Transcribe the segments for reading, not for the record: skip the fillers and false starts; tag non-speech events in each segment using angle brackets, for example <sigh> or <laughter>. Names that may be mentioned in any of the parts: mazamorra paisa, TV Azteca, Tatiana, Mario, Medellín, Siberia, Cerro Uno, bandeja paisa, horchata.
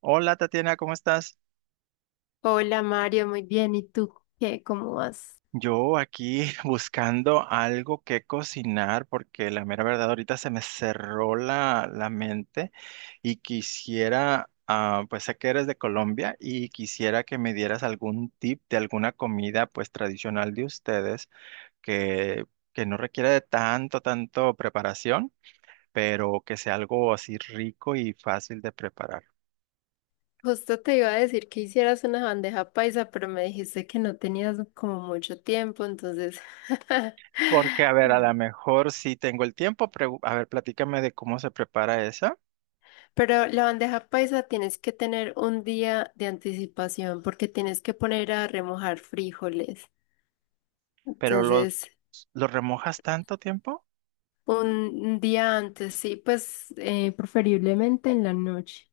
Hola Tatiana, ¿cómo estás? Hola Mario, muy bien. ¿Y tú qué? ¿Cómo vas? Yo aquí <laughs> buscando algo que cocinar porque la mera verdad ahorita se me cerró la mente y quisiera, pues sé que eres de Colombia y quisiera que me dieras algún tip de alguna comida pues tradicional de ustedes que, que no requiere de tanto preparación, pero que sea algo así rico y fácil de preparar. Justo te iba a decir que hicieras una bandeja paisa, pero me dijiste que no tenías como mucho tiempo, entonces... <laughs> Porque, a ver, a Mm. lo mejor sí tengo el tiempo, pero a ver, platícame de cómo se prepara esa. Pero la bandeja paisa tienes que tener un día de anticipación porque tienes que poner a remojar frijoles. Pero los, Entonces, ¿Los remojas tanto tiempo? un día antes, sí, pues preferiblemente en la noche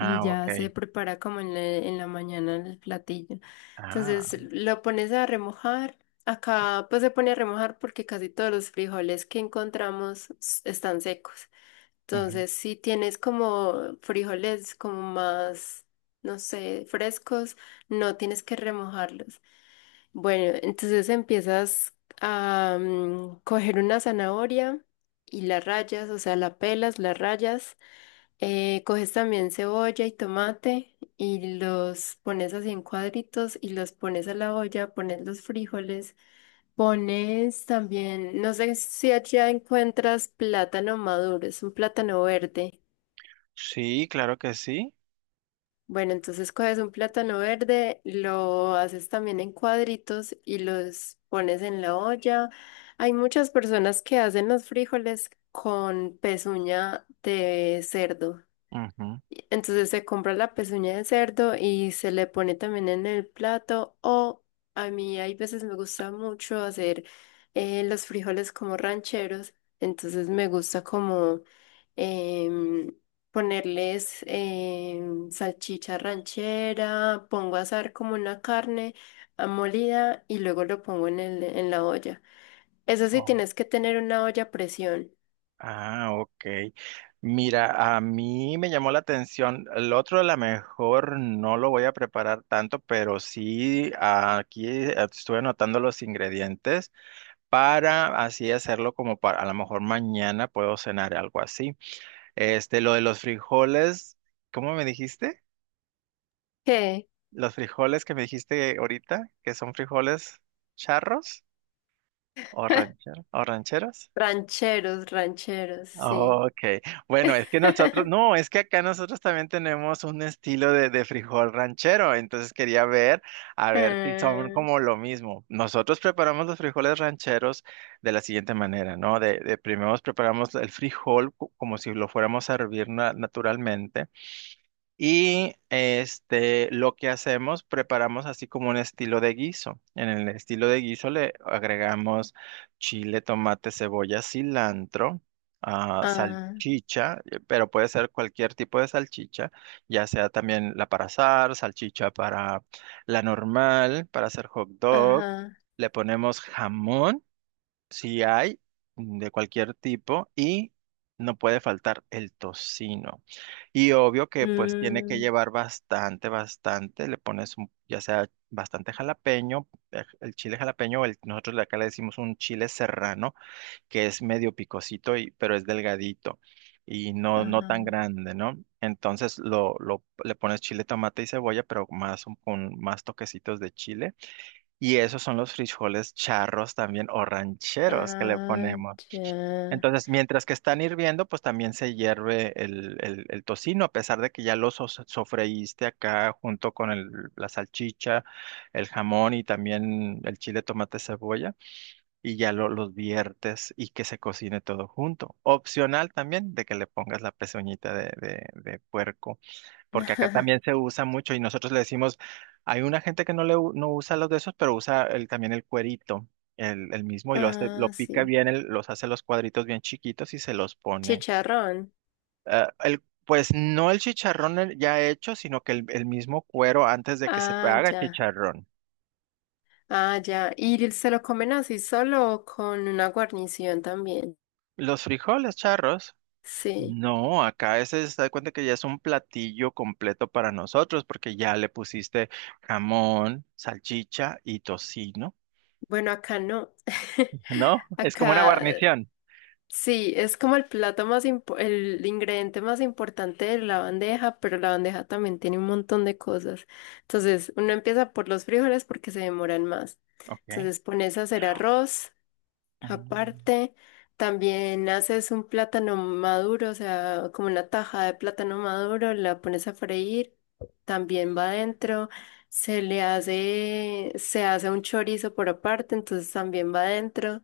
y ok. ya se prepara como en la mañana el platillo. Ah, Entonces lo pones a remojar. Acá pues se pone a remojar porque casi todos los frijoles que encontramos están secos. ujú. Entonces si tienes como frijoles como más, no sé, frescos, no tienes que remojarlos. Bueno, entonces empiezas a coger una zanahoria y la rayas, o sea, la pelas, la rayas. Eh, coges también cebolla y tomate y los pones así en cuadritos y los pones a la olla, pones los frijoles, pones también, no sé si allá encuentras plátano maduro, es un plátano verde. Sí, claro que sí. Bueno, entonces coges un plátano verde, lo haces también en cuadritos y los pones en la olla. Hay muchas personas que hacen los frijoles con pezuña de cerdo. Ujú. Entonces se compra la pezuña de cerdo y se le pone también en el plato. O a mí hay veces me gusta mucho hacer los frijoles como rancheros. Entonces me gusta como em, ponerles salchicha ranchera, pongo a asar como una carne molida y luego lo pongo en la olla. Eso sí, Oh, tienes que tener una olla a presión. ah, ok. Mira, a mí me llamó la atención. El otro a lo mejor no lo voy a preparar tanto, pero sí aquí estuve anotando los ingredientes para así hacerlo como para a lo mejor mañana puedo cenar algo así. Este, lo de los frijoles, ¿cómo me dijiste? ¿Qué? Los frijoles que me dijiste ahorita, que son frijoles charros o <laughs> rancheros, o rancheros. Rancheros, rancheros, sí. Ok, bueno, es que nosotros, <laughs> no, es que acá nosotros también tenemos un estilo de frijol ranchero, entonces quería ver, a ver si son Ah, como lo mismo. Nosotros preparamos los frijoles rancheros de la siguiente manera, ¿no? De primero preparamos el frijol como si lo fuéramos a hervir naturalmente. Y este, lo que hacemos, preparamos así como un estilo de guiso. En el estilo de guiso le agregamos chile, tomate, cebolla, cilantro, ah, salchicha, pero puede ser cualquier tipo de salchicha, ya sea también la para asar, salchicha para la normal, para hacer hot dog. ajá. Le ponemos jamón. Si hay de cualquier tipo y no puede faltar el tocino. Y obvio que pues tiene que Mm, llevar bastante, bastante. Le pones un, ya sea bastante jalapeño, el chile jalapeño, o el, nosotros de acá le decimos un chile serrano, que es medio picosito, y, pero es delgadito y no, no ajá. tan grande, ¿no? Entonces le pones chile, tomate y cebolla, pero más con más toquecitos de chile. Y esos son los frijoles charros también o rancheros que le Ah, ponemos. ya. Entonces, mientras que están hirviendo, pues también se hierve el tocino, a pesar de que ya lo sofreíste acá junto con la salchicha, el jamón y también el chile, tomate, cebolla, y ya los viertes y que se cocine todo junto. Opcional también de que le pongas la pezuñita de puerco porque acá también <laughs> se usa mucho y nosotros le decimos, hay una gente que no le no usa los de esos, pero usa el, también el cuerito, el mismo, y lo hace, lo Ah, pica sí. bien, los hace los cuadritos bien chiquitos y se los pone. Chicharrón. Ah, el, pues no el chicharrón ya hecho, sino que el mismo cuero antes de que se Ah, haga ya. chicharrón. Ah, ya. ¿Y se lo comen así solo o con una guarnición también? Los frijoles charros. Sí. No, acá ese se da cuenta que ya es un platillo completo para nosotros, porque ya le pusiste jamón, salchicha y tocino. Bueno, acá no. ¿No? <laughs> Es como una Acá guarnición. sí, es como el plato más el ingrediente más importante de la bandeja, pero la bandeja también tiene un montón de cosas. Entonces, uno empieza por los frijoles porque se demoran más. Ok. Entonces, pones a hacer arroz Mm, aparte, también haces un plátano maduro, o sea, como una taja de plátano maduro, la pones a freír, también va adentro. Se hace un chorizo por aparte, entonces también va adentro.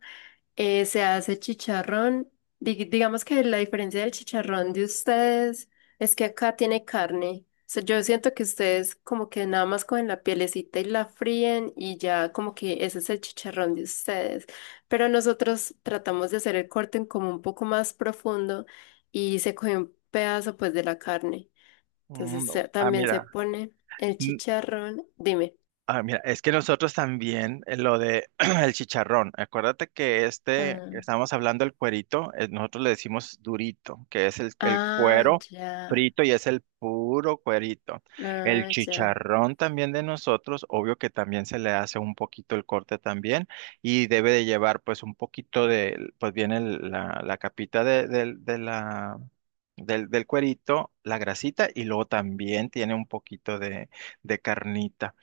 Se hace chicharrón. Digamos que la diferencia del chicharrón de ustedes es que acá tiene carne. O sea, yo siento que ustedes como que nada más cogen la pielecita y la fríen y ya como que ese es el chicharrón de ustedes. Pero nosotros tratamos de hacer el corte en como un poco más profundo y se coge un pedazo pues de la carne. Entonces mm, también se mira. pone el chicharrón. Dime. Ah, mira, es que nosotros también lo de <clears throat> el chicharrón. Acuérdate que este Ah, que estábamos hablando el cuerito, nosotros le decimos durito, que es el ah, cuero ya. frito y es el puro cuerito. El Ah, ya. chicharrón también de nosotros, obvio que también se le hace un poquito el corte también y debe de llevar pues un poquito de, pues viene la, la capita de, de la del cuerito, la grasita y luego también tiene un poquito de carnita.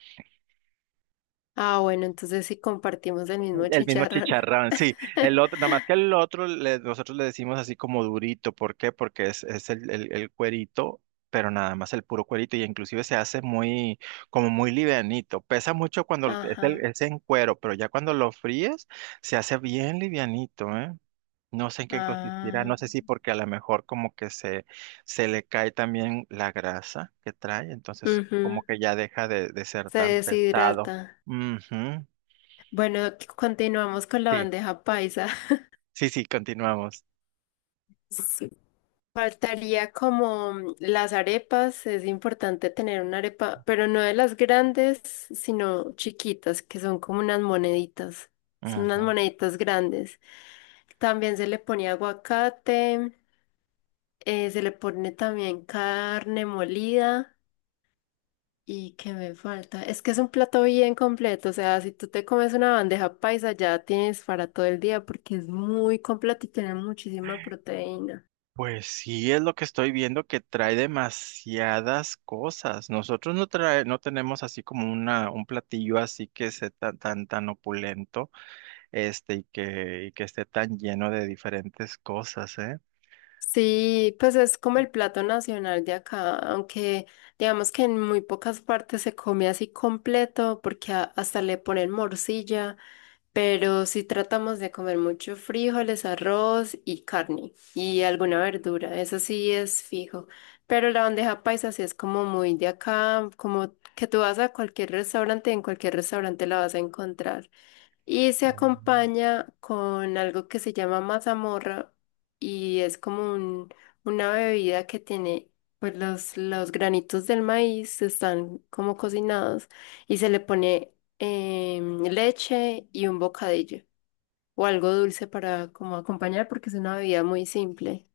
Ah, bueno, entonces sí compartimos el mismo El mismo chicharrón. chicharrón, sí. El <laughs> otro, nada más que el otro, nosotros le decimos así como durito. ¿Por qué? Porque es el cuerito, pero nada más el puro cuerito. Y inclusive se hace muy, como muy livianito. Pesa mucho cuando es, Ajá. es en cuero, pero ya cuando lo fríes, se hace bien livianito, ¿eh? No sé en qué consistirá. Ah. No sé si porque a lo mejor como que se le cae también la grasa que trae. Entonces Ujú, como que ya deja de ser se tan pesado. deshidrata. Ujú. Bueno, continuamos con la Sí. bandeja paisa. <laughs> Sí, sí, continuamos. Sí. Faltaría como las arepas, es importante tener una arepa, pero no de las grandes, sino chiquitas, que son como unas moneditas, son unas Ujú. moneditas grandes. También se le pone aguacate, se le pone también carne molida. ¿Y qué me falta? Es que es un plato bien completo, o sea, si tú te comes una bandeja paisa ya tienes para todo el día porque es muy completo y tiene muchísima proteína. Pues sí, es lo que estoy viendo que trae demasiadas cosas. Nosotros no trae, no tenemos así como una, un platillo así que sea tan opulento, este, y que esté tan lleno de diferentes cosas, ¿eh? Sí, pues es como el plato nacional de acá, aunque digamos que en muy pocas partes se come así completo porque hasta le ponen morcilla, pero sí tratamos de comer mucho frijoles, arroz y carne y alguna verdura, eso sí es fijo. Pero la bandeja paisa sí es como muy de acá, como que tú vas a cualquier restaurante, en cualquier restaurante la vas a encontrar. Y se Mm. acompaña con algo que se llama mazamorra y es como una bebida que tiene, pues los granitos del maíz están como cocinados y se le pone leche y un bocadillo o algo dulce para como acompañar porque es una bebida muy simple,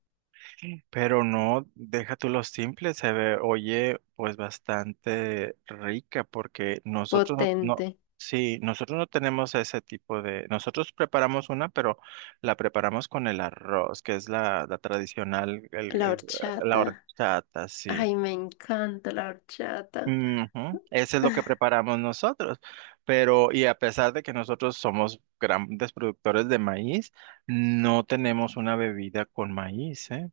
Pero no, deja tú lo simple, se ve, oye, pues bastante rica, porque nosotros no, no, potente. sí, nosotros no tenemos ese tipo de, nosotros preparamos una, pero la preparamos con el arroz, que es la tradicional, La la horchata. horchata, sí. Ay, me encanta la horchata. Ujú, eso es lo que preparamos nosotros, pero y a pesar de que nosotros somos grandes productores de maíz, no tenemos una bebida con maíz, ¿eh?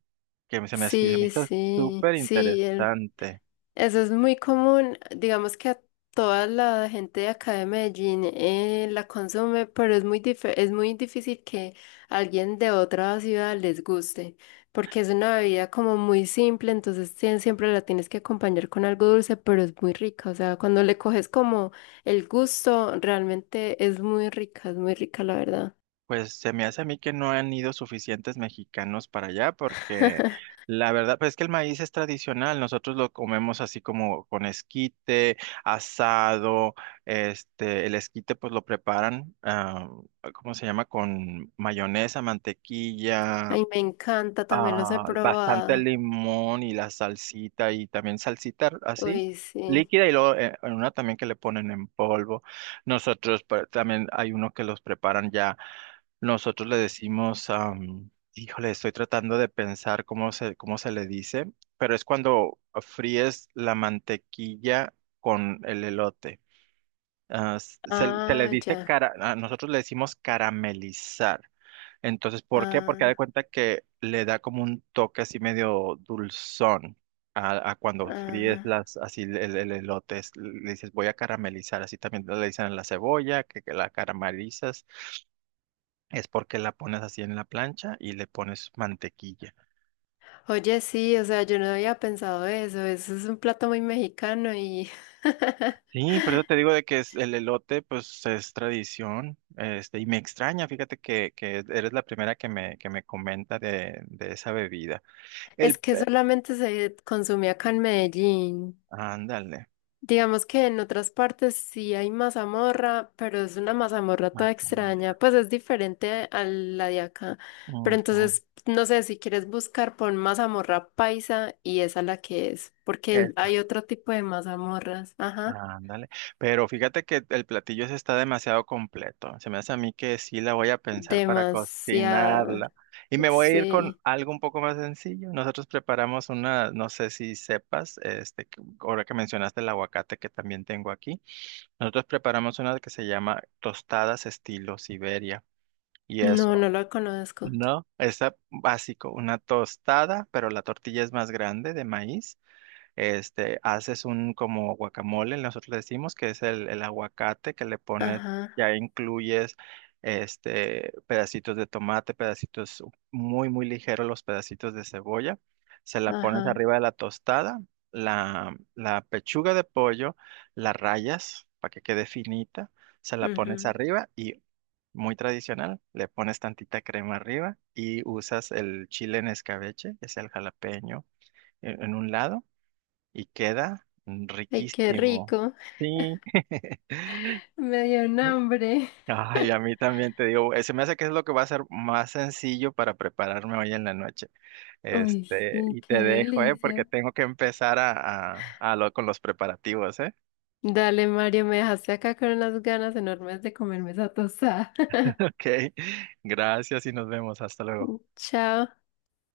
Que se me, se me Sí, hizo sí, súper sí. Interesante. Eso es muy común, digamos que a toda la gente de acá de Medellín la consume, pero es muy es muy difícil que alguien de otra ciudad les guste, porque es una bebida como muy simple, entonces siempre la tienes que acompañar con algo dulce, pero es muy rica, o sea, cuando le coges como el gusto, realmente es muy rica la verdad. Pues se me hace a mí que no han ido suficientes mexicanos para allá porque <laughs> la verdad pues es que el maíz es tradicional, nosotros lo comemos así como con esquite, asado, este, el esquite pues lo preparan, ¿cómo se llama? Con mayonesa, mantequilla, Ay, me encanta, también los he bastante probado. limón y la salsita y también salsita así Uy, sí. líquida y luego en una también que le ponen en polvo. Nosotros también hay uno que los preparan ya. Nosotros le decimos, híjole, estoy tratando de pensar cómo se le dice, pero es cuando fríes la mantequilla con el elote. Ah, se le Ah, dice ya. cara, a nosotros le decimos caramelizar. Entonces, ¿por qué? Porque haz de Ah, cuenta que le da como un toque así medio dulzón a cuando fríes ajá. las, así el, el elote. Es- le dices, voy a caramelizar. Así también le dicen a la cebolla, que la caramelizas. Es porque la pones así en la plancha y le pones mantequilla. Oye, sí, o sea, yo no había pensado eso. Eso es un plato muy mexicano y <laughs> Sí, por eso te digo de que es el elote, pues es tradición, este, y me extraña, fíjate que eres la primera que me comenta de esa bebida. El, es que pe- solamente se consume acá en Medellín. ándale, Digamos que en otras partes sí hay mazamorra, pero es una mazamorra toda extraña. guacamole. Pues es diferente a la de acá. Pero Ujú, entonces, no sé, si quieres buscar, pon mazamorra paisa y esa la que es, porque esta, hay otro tipo de mazamorras. Ajá. ándale. Pero fíjate que el platillo ese está demasiado completo. Se me hace a mí que sí la voy a pensar para Demasiada. cocinarla. Y me voy a ir con Sí. algo un poco más sencillo. Nosotros preparamos una, no sé si sepas, este, que- ahora que mencionaste el aguacate que también tengo aquí. Nosotros preparamos una que se llama tostadas estilo Siberia. Y No, eso, no la conozco. ¿no? Es básico, una tostada, pero la tortilla es más grande de maíz. Este, haces un como guacamole, nosotros le decimos que es el aguacate que le pones, Ajá, ya incluyes este pedacitos de tomate, pedacitos muy, muy ligeros, los pedacitos de cebolla. Se la pones ajá. arriba de la tostada, la pechuga de pollo, la rayas para que quede finita, se la pones Ujú. arriba y muy tradicional, le pones tantita crema arriba y usas el chile en escabeche, que es el jalapeño en un lado y queda Ay, qué riquísimo. rico. Sí. <laughs> <laughs> Me dio un hambre. Ay, a <laughs> mí también te digo, se me hace que es lo que va a ser más sencillo para prepararme hoy en la noche. Uy, Este, sí, y qué te dejo, ¿eh? Porque delicia. tengo que empezar a, a con los preparativos, ¿eh? <laughs> Dale, Mario, me dejaste acá con unas ganas enormes de comerme esa tostada. Ok, gracias y nos vemos. Hasta luego. <laughs> Chao.